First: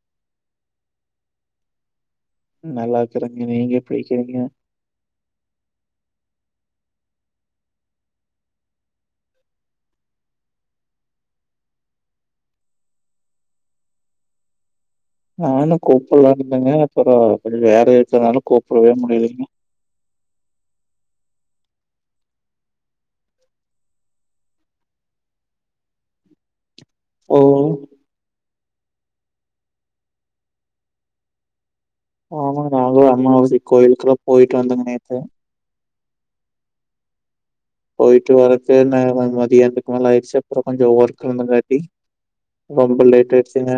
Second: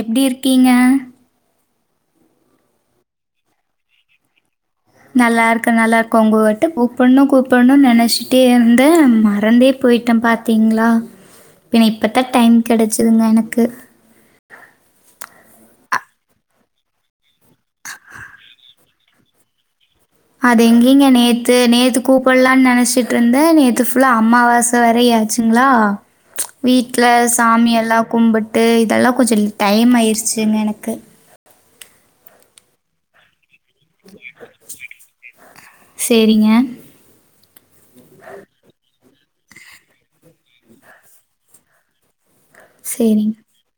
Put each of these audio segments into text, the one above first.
எப்படி இருக்கீங்க நல்லா இருக்குறேயன்ங்க நீங்க எப்படி இருக்கீங்க நல்லா இருக்கேன் நல்லா இருக்கோம் உங்கட்ட கூப்பிடணும் கூப்பிடணும்னு நினைச்சுட்டே இருந்தேன் மறந்தே போயிட்டேன் பாத்தீங்களா பின்ன இப்பத்தான் டைம் கிடைச்சிதுங்க எனக்கு நானும் கூப்பிடலந்தேங்க அப்புறம் கொஞ்சம் வேல இருக்கதுனாலும் கூப்பிடவே முடியறதுலங்க அது எங்கிங்க நேத்து நேத்து கூப்பிடலாம்னு நினைச்சிட்டு இருந்தன் நேத்து புல்லா அம்மாவாசை வர யாச்சுங்களா ஓ! வீட்லசாமியெல்லாம் கும்பிட்டு இதெல்லாம் கொஞ்சம் டைம் ஆயிடுச்சுங்க எனக்கு ஆமாங்க நாங்களும் அம்மாவாசைய்க்கு கோயிலுக்குெல்லாம் போயிட்டு வந்தேங்க நேத்து சேரிங்க போயட்டு வறக்கு என்ன மதியக்கு மேலயடுச்சு அப்புறம் கொஞ்சம் ஓர்கும் இருந்தங்காட்டி ரொம்ப லேட் சரிங்க. ஆயிடுச்சங்க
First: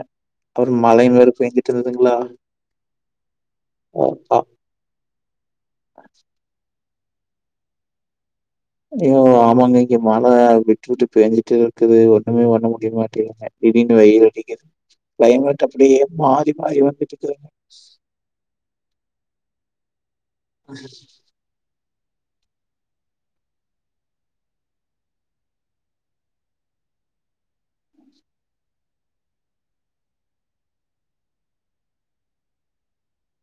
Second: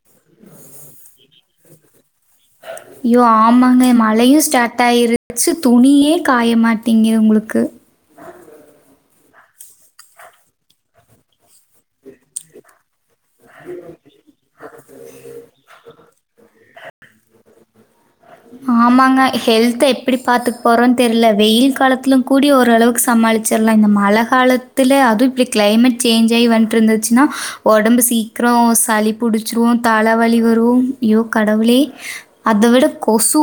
அ மழைய வேற போய்ஞ் தெரியுதுங்களா யோ ஆமாங்க மழையும் ஸ்டார்ட் ஆயிருச்சு துணியே காயமாட்ட இங்கே உங்களுக்கு யோ ஆமாங்க இங்க மழை விட்டு விட்டு பேஞ்சுட்டே இருக்குது ஒண்ணுமே பண்ண முடியலங்க ங்க திடிர்னு வெயில்அடிக்குது கிளைமேட் அப்படியே மாறி மாறி வந்துட்டு இருக்குது ஆமாங்க ஹெல்தி எப்படி பாரத்துக்கு போறோம் தெரியில வெயில் காலத்தை கூடி ஓரளவுக்கு சமாளிச்சிடலாம் இந்த மழை காலத்தில அதுவும் இப்படி கிளைமேட் சேஞ்ச் ஆகி வந்துட்டு இருந்துச்சுன்னா உடம்பு சீக்கிரம் சளி பிடிச்சிரும் தலைவலி வரும் ஐயோ கடவுளே அதை விட கொசு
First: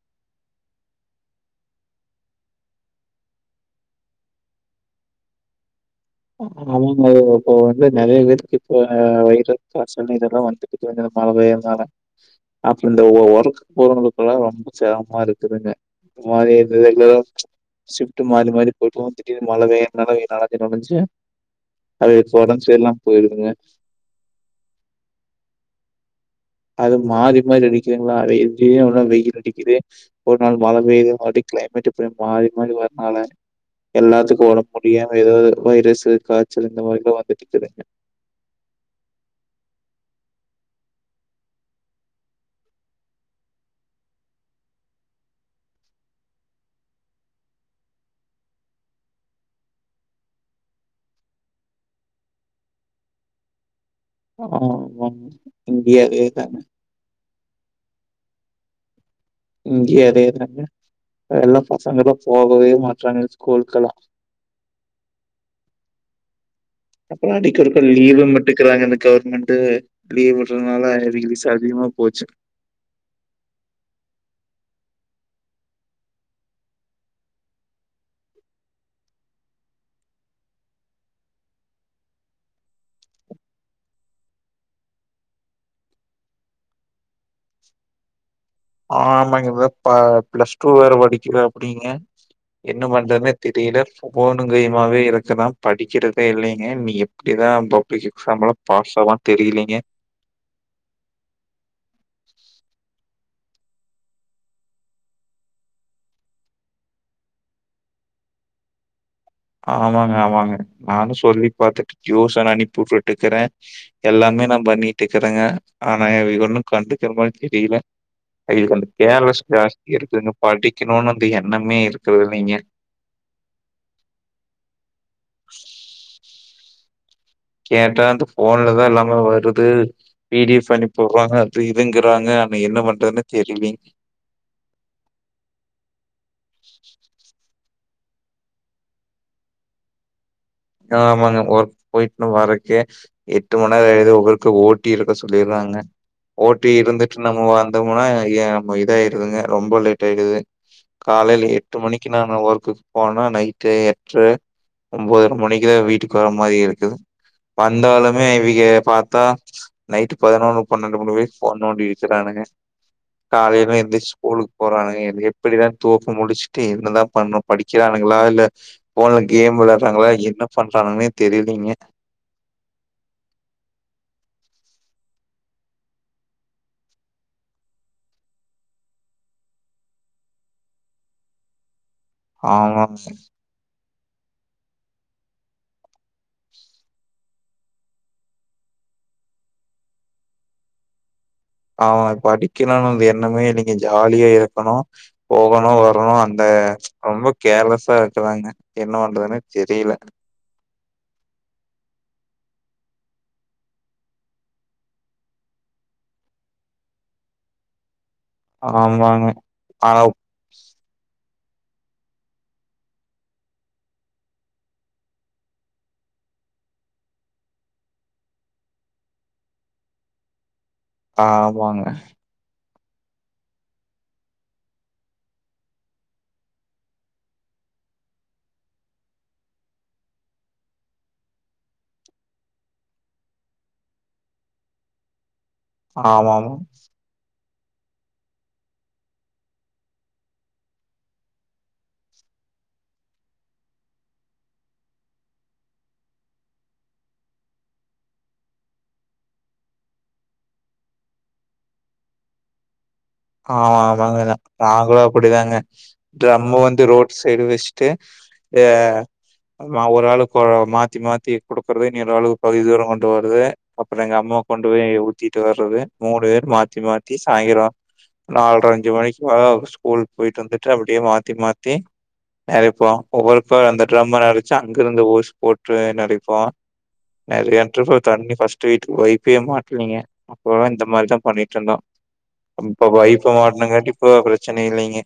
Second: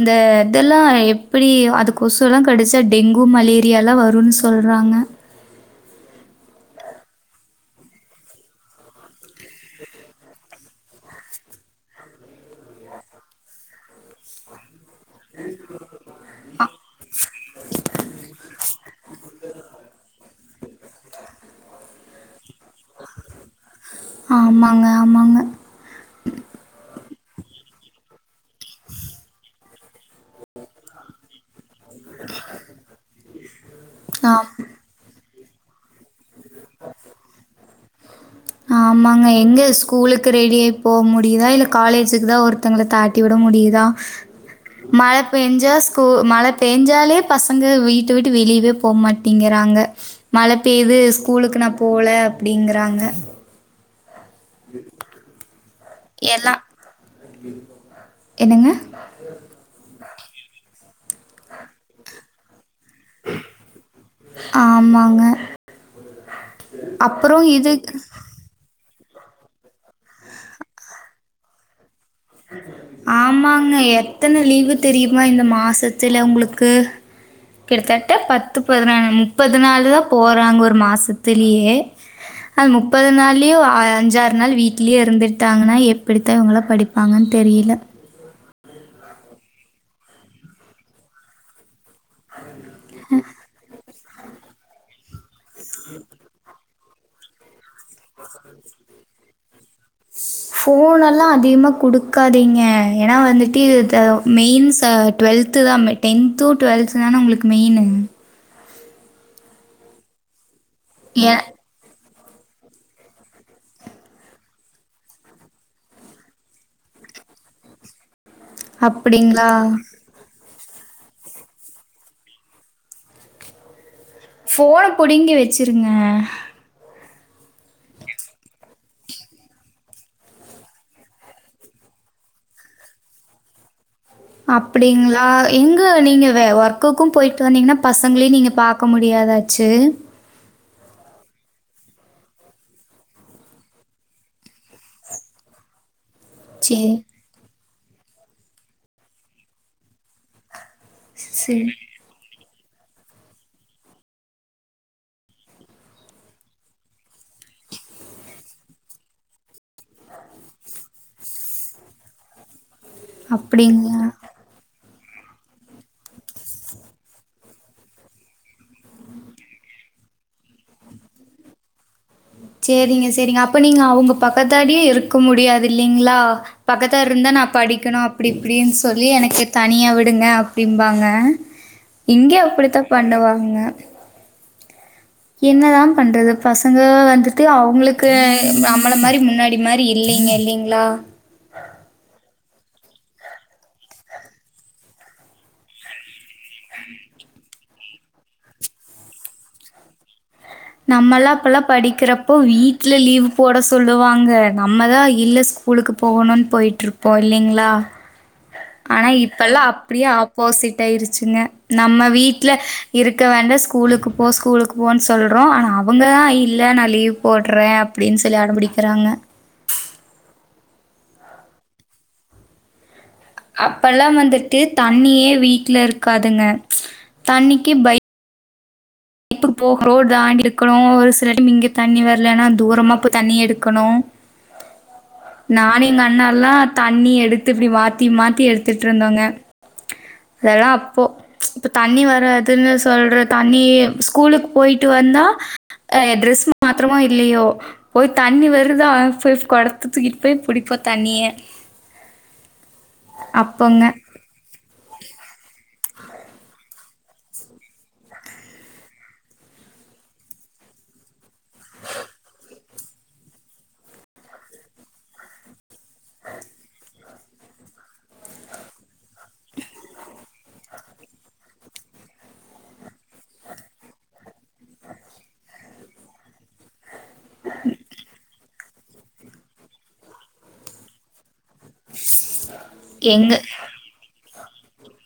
இந்த இதெல்லாம் எப்படி அது கொசுல்லாம் கடிச்சா டெங்கு மலேரியலாம் வரும்ன்னு சொல்றாங்க ஆமாங்க இப்ப வந்து நெறைய பேருக்கு இப்ப வய பசங்க இ இதெல்லாம் வந்து மழை பெயிறதுனால அப்புறம் இந்த ஒர்க் போறவங்க ல்லாம் ரொம்ப சிரமமா இருக்குதுங்க இந்த மாதிரி ரெகுலர ஷிப்ட் மாறி மாறி போயிட்டும் திடிர்னு மழை வேற வெயில் ஏதாவது வந்துச்சு அது ஒடம்பு சரியில்லமா போயிருதுங்க ஆமாங்க ஆமாங்க அது மாறி மாறி அடிக்குங்களா இங்கயும் வெயில் அடிக்குது ஒரு நாள் மழ பெய்யுது மறுபடி கிளைமேட் இப்படி மாறி மாறி வரனால ஆம். எல்லாத்துக்கும் ஒடம்பு முடியாம இருக்குது வைரசஸு காய்ச்சலு இந்த மாரி எல்லா வந்துட்டு இருக்குதுங்க ஆமாங்க எங்க ஸ்கூலுக்கு ரெடியாயி போக முடியுதா இல்ல காலேஜுக்கு தான் ஒருத்தங்களை தாட்டி விட முடியுதா மழ பெஞ்சா ஸ்கூல் மழ பெஞ்சாலே பசங்க வீட்டு வீட்டு வெளியயே போகமாட்டேங்கிறாங்க மழ பெய்து ஸ்கூலுக்கு நான் போல அப்படிங்கறாங்க ஆஹ இந்தியாவே தான் எல்லாம் என்னங்க இங்கே அதே தான் எல்லா பசங்களும் போகவே மாட்ட ஸ்கூல்கெல்லாம் ஆமாங்க. அப்பலாம் அப்புறம் இது அடிக்கக்க லீவ மட்டுக்கறாங்க கவர்மெண்ட்டு லீவ் விடுறதுனால விச அதிகமா போச்சு. ஆமாங்க எத்தன லீவ் இது தெரியுமா இந்த மாசத்துல உங்களுக்கு கிட்டத்தட்ட பத்து பதினால முப்பது நாள் தான் போறாங்க ஒரு மாசத்துலயே அது முப்பது நாளேம அஞ்சாறு நாள் வீட்லயே இருந்துட்டாங்கன்னா எப்படித்தான் இவங்கள படி அது தெரியல ஆமாங்க பிளஸ் டூ வேற படிக்கிறாப்டிங்க என்ன பண்றதுன்னு தெரியல போனுங்கையமாவே இருக்கு செரிப்பா படிக்கிறதே இல்லைங்க எப்டிதா பப்ளிக் எக்ஸாம்ல்லா பாஸ் ஆவான் தெரியலீங்க ஸ் ஃபோன்னல்லா அதிகமா குடுக்காதீங்க ஏனா வந்துட் டி து தா மெயின் ச டுவெல்த்து தா மெ டென்த்தும் டுவெல்த்து தானே உங்களுக்கு மெயின்னு ஆமாங்க ஆமாங்க நானும் ஏ சொல்லி பாத்துட்டே ஜூஸ் ஆன நா அனுப்பிவுட்டுட்டு இருக்கறே எல்லாமே நா பண்ணிட்டு இருக்றேங்க ஆனா இவ ஒண்ணோ கண்டுக்கற மாரி தெரியல. இதுக்கு வந்து கேர்ளஸ் அப்படிங்களா? ஜாஸ்தி இருக்குதுங்க படிக்கன்னுன் அந்த எண்ணமே இருக்கறது இல்லீங்க ஃபோன்ன புடிங்கி வச்சுருங்க கேட்டா அந்த போன்லதா எல்லாமே வருது பிடிஎஃப் பண்ணி போர்றாங்க அது இதுங்கறாங்க ஆன என்ன பண்றதுன்னு தெரியலீங் அப்டிங்களா எங்க நீங்க வே ஒர்க்குக்கோ போயிட்டு வந்தீங்கன்னா பசங்களையு நீங்க பாக்க முடியாத ஆச்சு ஆமாங்க ஒர்க் போயிட்டுன் வரக்கே எட்டு மண்நேர ஆயிடுது ஓர்க்கு ஓ டி இருக்க சொல்லிறாங்க ஓட்டி சரி, இருந்துட்டு நம்ம வந் அங்க போனா ஏ இத ஆயிருதுங்க ரொம்ப லேட் ஆயிடுது காலையல் சரி. எட்டு மணிக்கு நானு ஒர்க். போனா நைட்டு எட்ற ஒம்பது ஒம்பது மணிக்க வீட்டுக்கு வர மாரி இருக்குது வந்தாலுமே இவிக பாத்தா நைட்டு பதினொன்னு பன்னெடு மணி வரக் ஃபோன் நோண்டிட்க்கிறங்க காலையல அப்படிங்களா? எந்திரிச்சி ஸ்கூல்க்கு போறனுக எந் எப்டிதா தூக்கம் முடிச்சுட்டு என்னதா பண்ண படிக்கறானங்களா இல்ல ஃபோன்ல கேம் விளையாறாங்களா என்ன பண்றாங்கன்னே தெரியலீங்க சேரிங்க செரிங்க அப்ப நீங்க அவுங்க பக்கத்தடியே இருக்க முடியாது இல்லீங்களா பக்கத்தா இருந்தா நா படிக்கணு அப்டி இப்டின்னு சொல்லி எனக்கு தனியா விடுங்க அப்டிம்பாங்க இங்கே அப்டித்தா ஆமாங்க பண்ணுவாங்க என்னதா பண்றது பசங்க வந்துட் டு அவுங்களுக்கு நம்மள மாரி முன்னாடி மாரி இல்லைங்க இல்லீங்களா அவுங்க படிக்கணுன் அந்த எண்ணமே நீங்க ஜாலியா இருக்கணும் போகணும் வரணும் அந்த ரொம்ப கேர்லஸ்ஸா இருக்கறாங்க என்ன பண்றதுன்ன தெரியல நம்மல்லா அப்பல்லா படிக்கறப்ப வீட்ல லீவு போட சொல்லுவாங்க நம்மதா இல்ல ஸ்கூலுக்கு போகணுன் போயிட்டு இருப்போம் இல்லீங்களா ஆனா ஆமாங்க இப்பல்லா ஆ அப்டியே ஆப்போசிட் ஆயிருச்சுங்க நம்ம வீட்ல இருக்க வேண்டா ஸ்கூலுக்கு போ ஸ்கூலுக்கு போன் சொல் றோம் ஆனா அவுங்க தா இல்ல நா லீவ் போடறே அப்டின் சொல்லி அடம்பிடிக்கிறாங்க ஆமாங்க அப்பல்லா வந்துட்டு தண்ணியே வீட்ல இருக்காதுங்க தண்ணிக்கு பய் புக் ரோடு தாண்டி இருக்கணும் ஒரு சில டைம் இங்க தண்ணி வரலன்னா தூரமா போய் தண்ணி எடுக்கணும் நானு எங்க அண்ணா ல்லா ஆமாமா தண்ணி எடுக் இப்டி மாத்தி மாத்தி எடுத்துட்டு இருந்தோங்க அதெல்லா அப்போ இப்ப தண்ணி வராதுன்னு சொல்ற தண்ணிய ஸ்கூலுக்கு போயிட்டு வந்தா ஆ டிரெஸ் மாத்திரமோ இல்லயோ போய் தண்ணி வருதா போய் குடத்த தூக்கிட் போய் புடிப்போம் தண்ணியே ஆமா ஆமாங்க நா நாங்களும் அப்டிதாங்க து நம்ம வந்து ரோட் சைடு வஷ்ட்டு ஆ மா ஒரு ஆளுக்கு கு மாத்தி மாத்தி குடுக்குறது இன்னொ ஆளுக் பாதி தூரம் கொண்டு வறது அப்பறம் எங்க அம்மா கொண்டு போய் ஊத்திட்டு வறது மூணு பேர் மாத்தி மாத்தி சாய்ந்தரம் நால்ர அஞ்சு மணிக்கு மேல ஸ்கூல் போயிட்டு வந்துட்டு அப்டியே மாத்தி மாத்தி நெறைப்போ போறப்ப அந்த ட்ரம்மல்லா வச்சு அங்கருந்து ஓஸ் போட்டு நெறைப்போ நெறயா ட்ரிப்பு தண்ணி ஃபஸ் டிட் ஒய்ப்பயே மாட்டுவிங்க அப்போலா இந்த மாரிதா பண்ணிட்ருந்தோ [inaudible] இப்ப பைப்ப எங்க மாட்னாங்காட்டி இப்ப‌தா பிர ச்சனையில்லைங்க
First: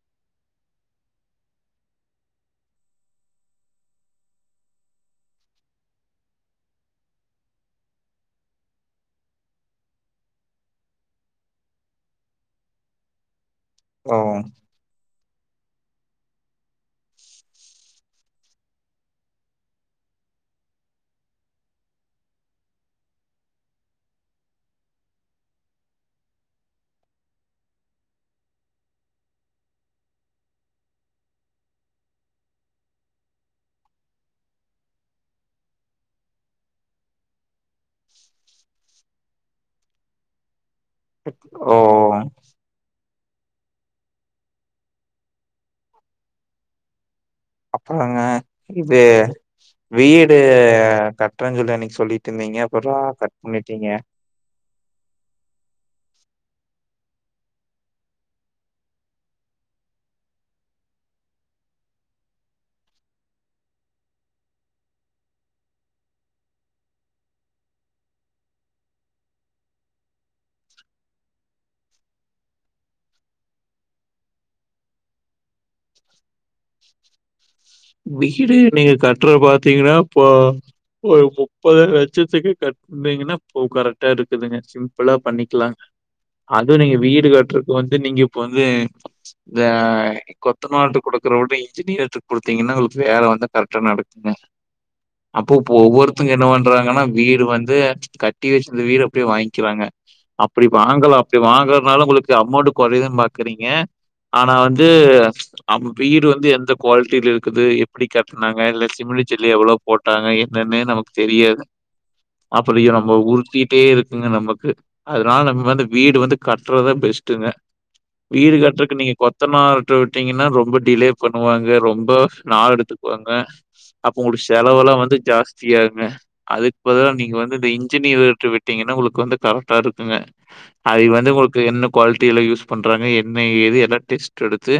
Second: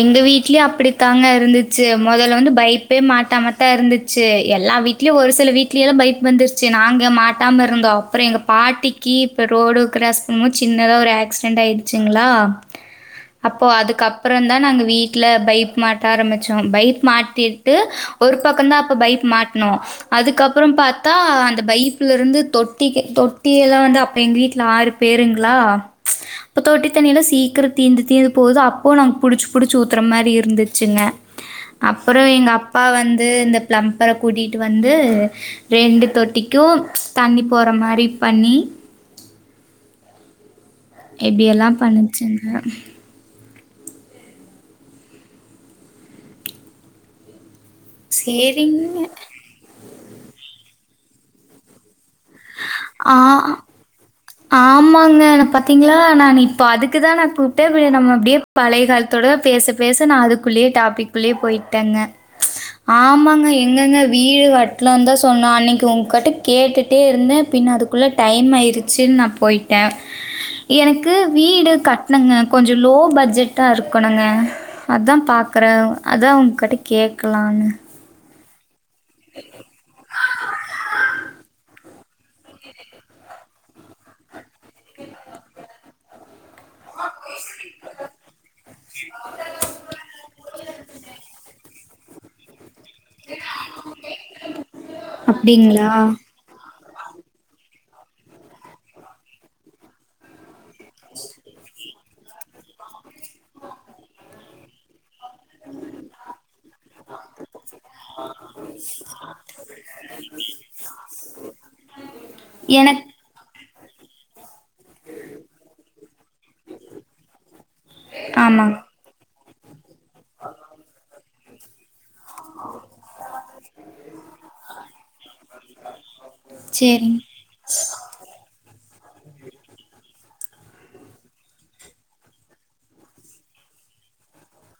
எங்க வீட்லயு அப்பிடித்தாங்க இருந்துச்சு மொதல்ல வந்து பைப்பே மாட்டாமத்தா இருந்துச்சு எல்லா வீட்லயு ஒரு சில வீட்லயெலா பைப் வந்துர்ச்சு நாங்க மாட்டாமருந்தோ அப்பறொ எங்க பாட்டிக்கு இப்ப ரோடு க்ராஸ் பண்ணும்மோ சின்னதா ஒரு ஆக்சிடென்ட் ஆயிடுச்சுங்களா அப் பொ ஓ அதுக்கப்றொந்தா நாங்க வீட்ல பைப் மாட்ட ஆரமிச்சோ பைப் மாட்டிட்டு ஒரு பக்கொந்தா அப்ப பைப் மாட்னொ அதுக்கப்றொ பாத்தா அந்த பைப்லருந்து தொட்டிக்கு தொட்டி எல்லா வந்து அப்ப எங்க வீட்ல ஆறு பேருங்ளா அப்ப தொட்டி தண்ணியல்லா சீக்கிர தீந்து தீந்து போது அப்பொவு நாங்க புடுச்சு புடுச்சு ஊத்துற மாரி இருந்துச்சுங்க அப்பறொ எங்க அப்பா வந்து இந்த பிளம்பர கூட்டிட்டு வந்து ரெண்டு தொட்டிக்கு தண்ணி போற மாரி பண்ணி எப்டியெல்லா ஓ பண்ணுச்சுங்க அப்பொறங்க இது சரிங்க வீடு நா கட்றன் சொல்லி அன்னைக் சொல்லி ஆ ஆமாங்க ந பாத்தீங்களா நான் இப்ப அதுக்குதா நா கூப்டே பின்ன நம்ம அப்டியே பழைய காலத்தோட பேச பேச நா அதுக்குள்ளயே டாபிக்குள்ளயே போயிட்டேங்க ஆமாங்க எங்கங்க வீடு கட்லான்தா சொன்னா அன்னைக்கு ஒங்கட்ட கேட்டு ட்டே இருந்தே பின்ன அதுக்குள்ள டைம் ஆயிருச்சுன் நா போயிட்டே எனக்கு வீடு கட்னுங்க கொஞ்சொ லோ பட்ஜெட்டா இருக்கணுங்க அதா பாக்கறே அதா ஒங்கிட்ட கேக்கலான்னு வீடு நீங்க கட்றத பாத்தீங்கன்னா இப்போ ஒரு முப்பதுலச் சத்துக்கு கட்னீங்கனா இப்போ கரெக்டா இருக்குதுங்க சிம்பிளா பண்ணிக்லா அதுவு நீங்க வீடு கட்றக்கு வந்து நீங்க இப்ப வந்து இந்த அ கொ த்தனார்ட குடுக்கறவுட இன்ஜினியர்ட கு த்திங்கனா ஒங்ளு வேல வந்தா கரெக்டா நடக்குங்க அப்போ போ அப்டிங்களா ஒவ்வொருத்தங்க என்ன ப ண்றாங்கனா வீடு வந்து கட்டி வச்சுந்த வீட அப்டியே வாங்க்கிறாங்க அப்டி வாங்கலா அப்டி வாங்குறனால ஒங்களுக்கு அமௌன்ட்டு கொறயிதுன் பாக்குறீங்க ஆனா வந்து அவு வீடு வந்து எந்த குவாலிட்டில இரு க்குது எப்பிடி கட்டுனாங்க இல்ல சிமின்ட்டு சல்லி எவ்வளொ போட்டாங்க என்னன்னே நமக்கு தெரியாது அப்பற எ எனக் நம்ம உறு தீட்டே இருக்குங்க நமக்கு அதுனால நம்ம வந்து வீடு வந்து கட்றதுதா பெஸ்ட்டுங்க வீடு ஆமாங்க கட்றக்கு நீங்க கொ த்தனாருட்ட விட்டீங்கன்னா ரொம்ப டிலே பண்ணுவாங்க ரொம்ப நாள் எடுத்துக்குவாங்க அப்போ உங்ளொட செலவல்லா வந்து ஜாஸ்தியாகுங்க அதுக்கு பதுலா சேரிங்க நீங்க வந்து இந்த இன்ஜினியர்கிட்ட விட் டீங்கனா உங்களுக்கு வந்து கரெக்டா இருக்குங்க அதி வந்து உங்ளுக்கு என்ன க்வாலிட்டில யூஸ் பண்றாங்க என்ன ஏது எல்லா டெஸ்ட் எடுத்து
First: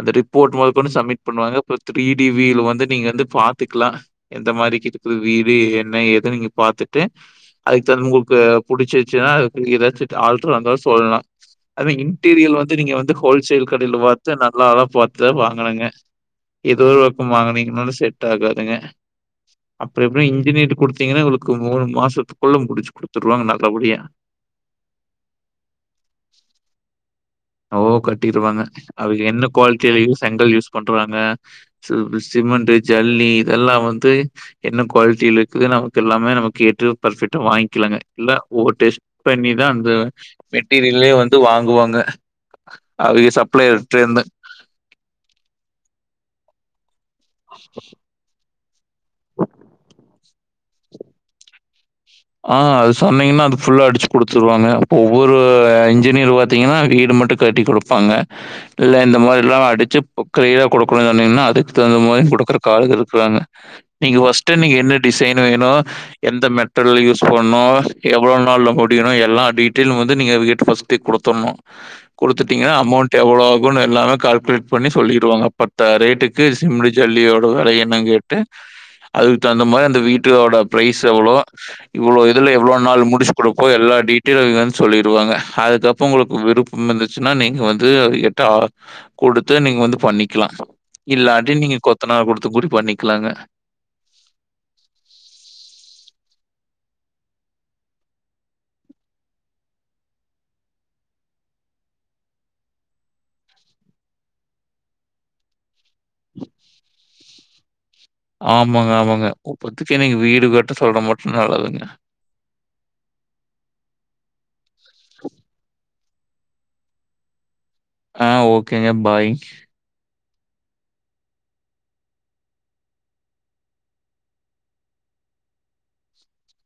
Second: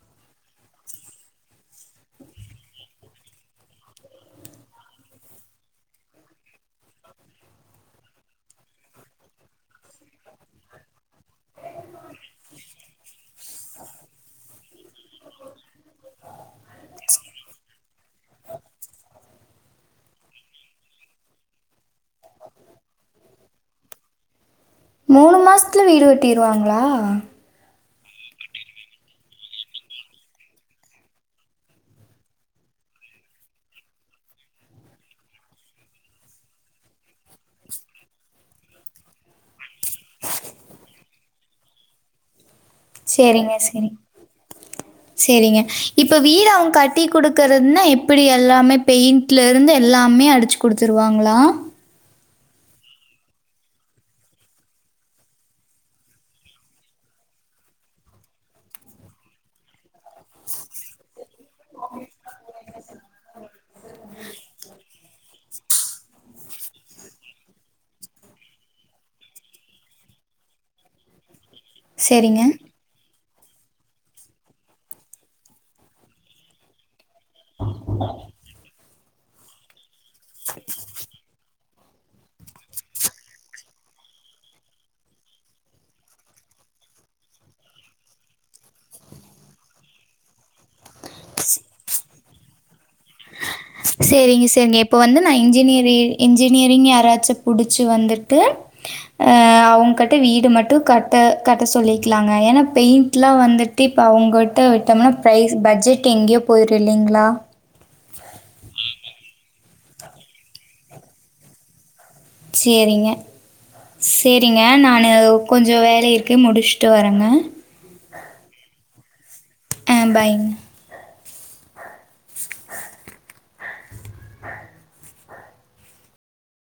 அந்த ரிப்போர்ட் மொதக்கொண்டு சப்மிட் பண்ணுவாங்க இப்ப த்ரீ டி வி ல வந்து நீங்க வந்து பாத்துக்லா எந்த மாரிக்கிதுக்கு வீடு என்ன ஏது நீங்க பாத்துட்டு அதுக்குத உங்களுக்கு புடுச்சிருச்சுனா அதுக்கு எதாச்சு ஆல்டரா இருந்தா சொல்லா அது இன்டீரியல் வந்து நீங்க வந்து ஹோல்சேல் கடைல பாத்து நல்ல ஆள பாத்துத வாங்கனுங்க இதோ ஒரு பக்க வாங்குனீங்கனால செட் ஆகாதுங்க அப்ற எப்டி இன்ஜினீர் குடுத்தீங்கன்னா உங்களுக்கு மூணு மாசத்துக்குள்ள முடிச்சு குடுத்துருவாங்க நல்லபடியா மூணு மாசத்துல வீடு கட்டிருவாங்களா ஓ கட்டிருவாங்க அதுக்கு என்ன குவாலிட்டிலய செங்கல் யூஸ் பண்றவாங்க சிமெண்ட் ஜல்லி இதெல்லா வந்து என்ன குவாலிட்டியில இருக்குது நமக்கு எல்லாமே நம கேட்டு பர்பெக்ட்டா வாங்கிக்கலங்க இல்ல ஓ டெஸ்ட் பண்ணிதா இது மெட்டீரியலே வந்து டு வாங்குவாங்க அவங்க செரிங்க செரி சப்ளையர்ட்டேருந்து. செரிங்க இப்ப வீரா ம் கட் டீ குடுக்கறிறதுன்னா எப்படி எல்லாமே பெயிண்ட்ல இருந்து எல்லாமே அடிச்சு குடுத்துருவாங்களா ஆ அது சொன்னீங்கன்னா அது புல்ல அடிச்சு குடுத்துருவாங்க ஒவ்வொரு இன்ஜினியர் பாத்தீங்கன்னா வீடு மட்டு கட்டி குடுப்பாங்க இல்ல இந்த மாரில்லா அடிச்சு உக்கரியா கொடுக்கணும்னு சொன்னீங்கன்னா அதுக்கு தகுந்த மாரி கொடுக்கற கால இருக்கிறாங்க நீங்க பர்ஸ்ட் என்ன டிசைன் வேனு எந்த மெத்தட் ட்டல்ல யூஸ் பண்ணு எவ்ளோ நாள்ல முடியணு எல்லா டீட்டெலு வந்து நீங்க கிட்ட ஃபஸ்ட்ட கொத்தர்ணு சரிங்க. குடுத்துடீங்கனா அமௌண்ட் எவ்ளோ ஆகனு எல்லாமே கால்குலேட் பண்ணில்லிடுவாங்க பத்தா ரேட்டுக்கு சிம்லி ஜல்லியோட வெலயென்ன கேட்டு அதுக்கு தகுந்த மாரி அந்த வீட் டோட ப்ரைஸ் எவ்ளோ இவ்ளோ இதுல எவ்ள நாள் முடிச்சு கொடுப்போ எல்லா டீட்டெயில் அவங்க வந்து சொல்லிடுவாங்க அதுக்கப்ற உங்களுக்கு விருப்பம் இருந்துச்சுன்னா நீங்க வந்து கட்ட கொடுத்து நீங்க வந்து பண்ணிக்கலாம் இல்லாநாட்டி நீங்க கொத்த நார் கொடுத்து கூடி ப செரிங்க செரிங்க இப்போ வந்து நா இன்ஜினியரிங் இன்ஜினியரிங் யாராச்சு புடிச்சி வந்துட்டு அவங்கக்கிட்ட வீடு மட்டு கட்ட கட்ட சொல்லிக்கலாங்க ஏன்னா பெயிண்ட்லா வந்துட்டு இப்போ அவங்கிட்ட விட்டோம்னா ப்ரைஸ் பட்ஜெட் எங்கயோ போயிரு இல்லலைங்களா ஆமாங்க ஆமாங்க உப்பத்துக்கு இன்னைக்கு வீடு கட்ட சொல்ற மட்டு நல்லதுங்க செரிங்க செரிங்க நானு கொஞ்ச வேல இருக் கு முடிச்சுட்டு வரங்க ஆ ஓகேங்க பாய்க் ம் பாய் ஆஹ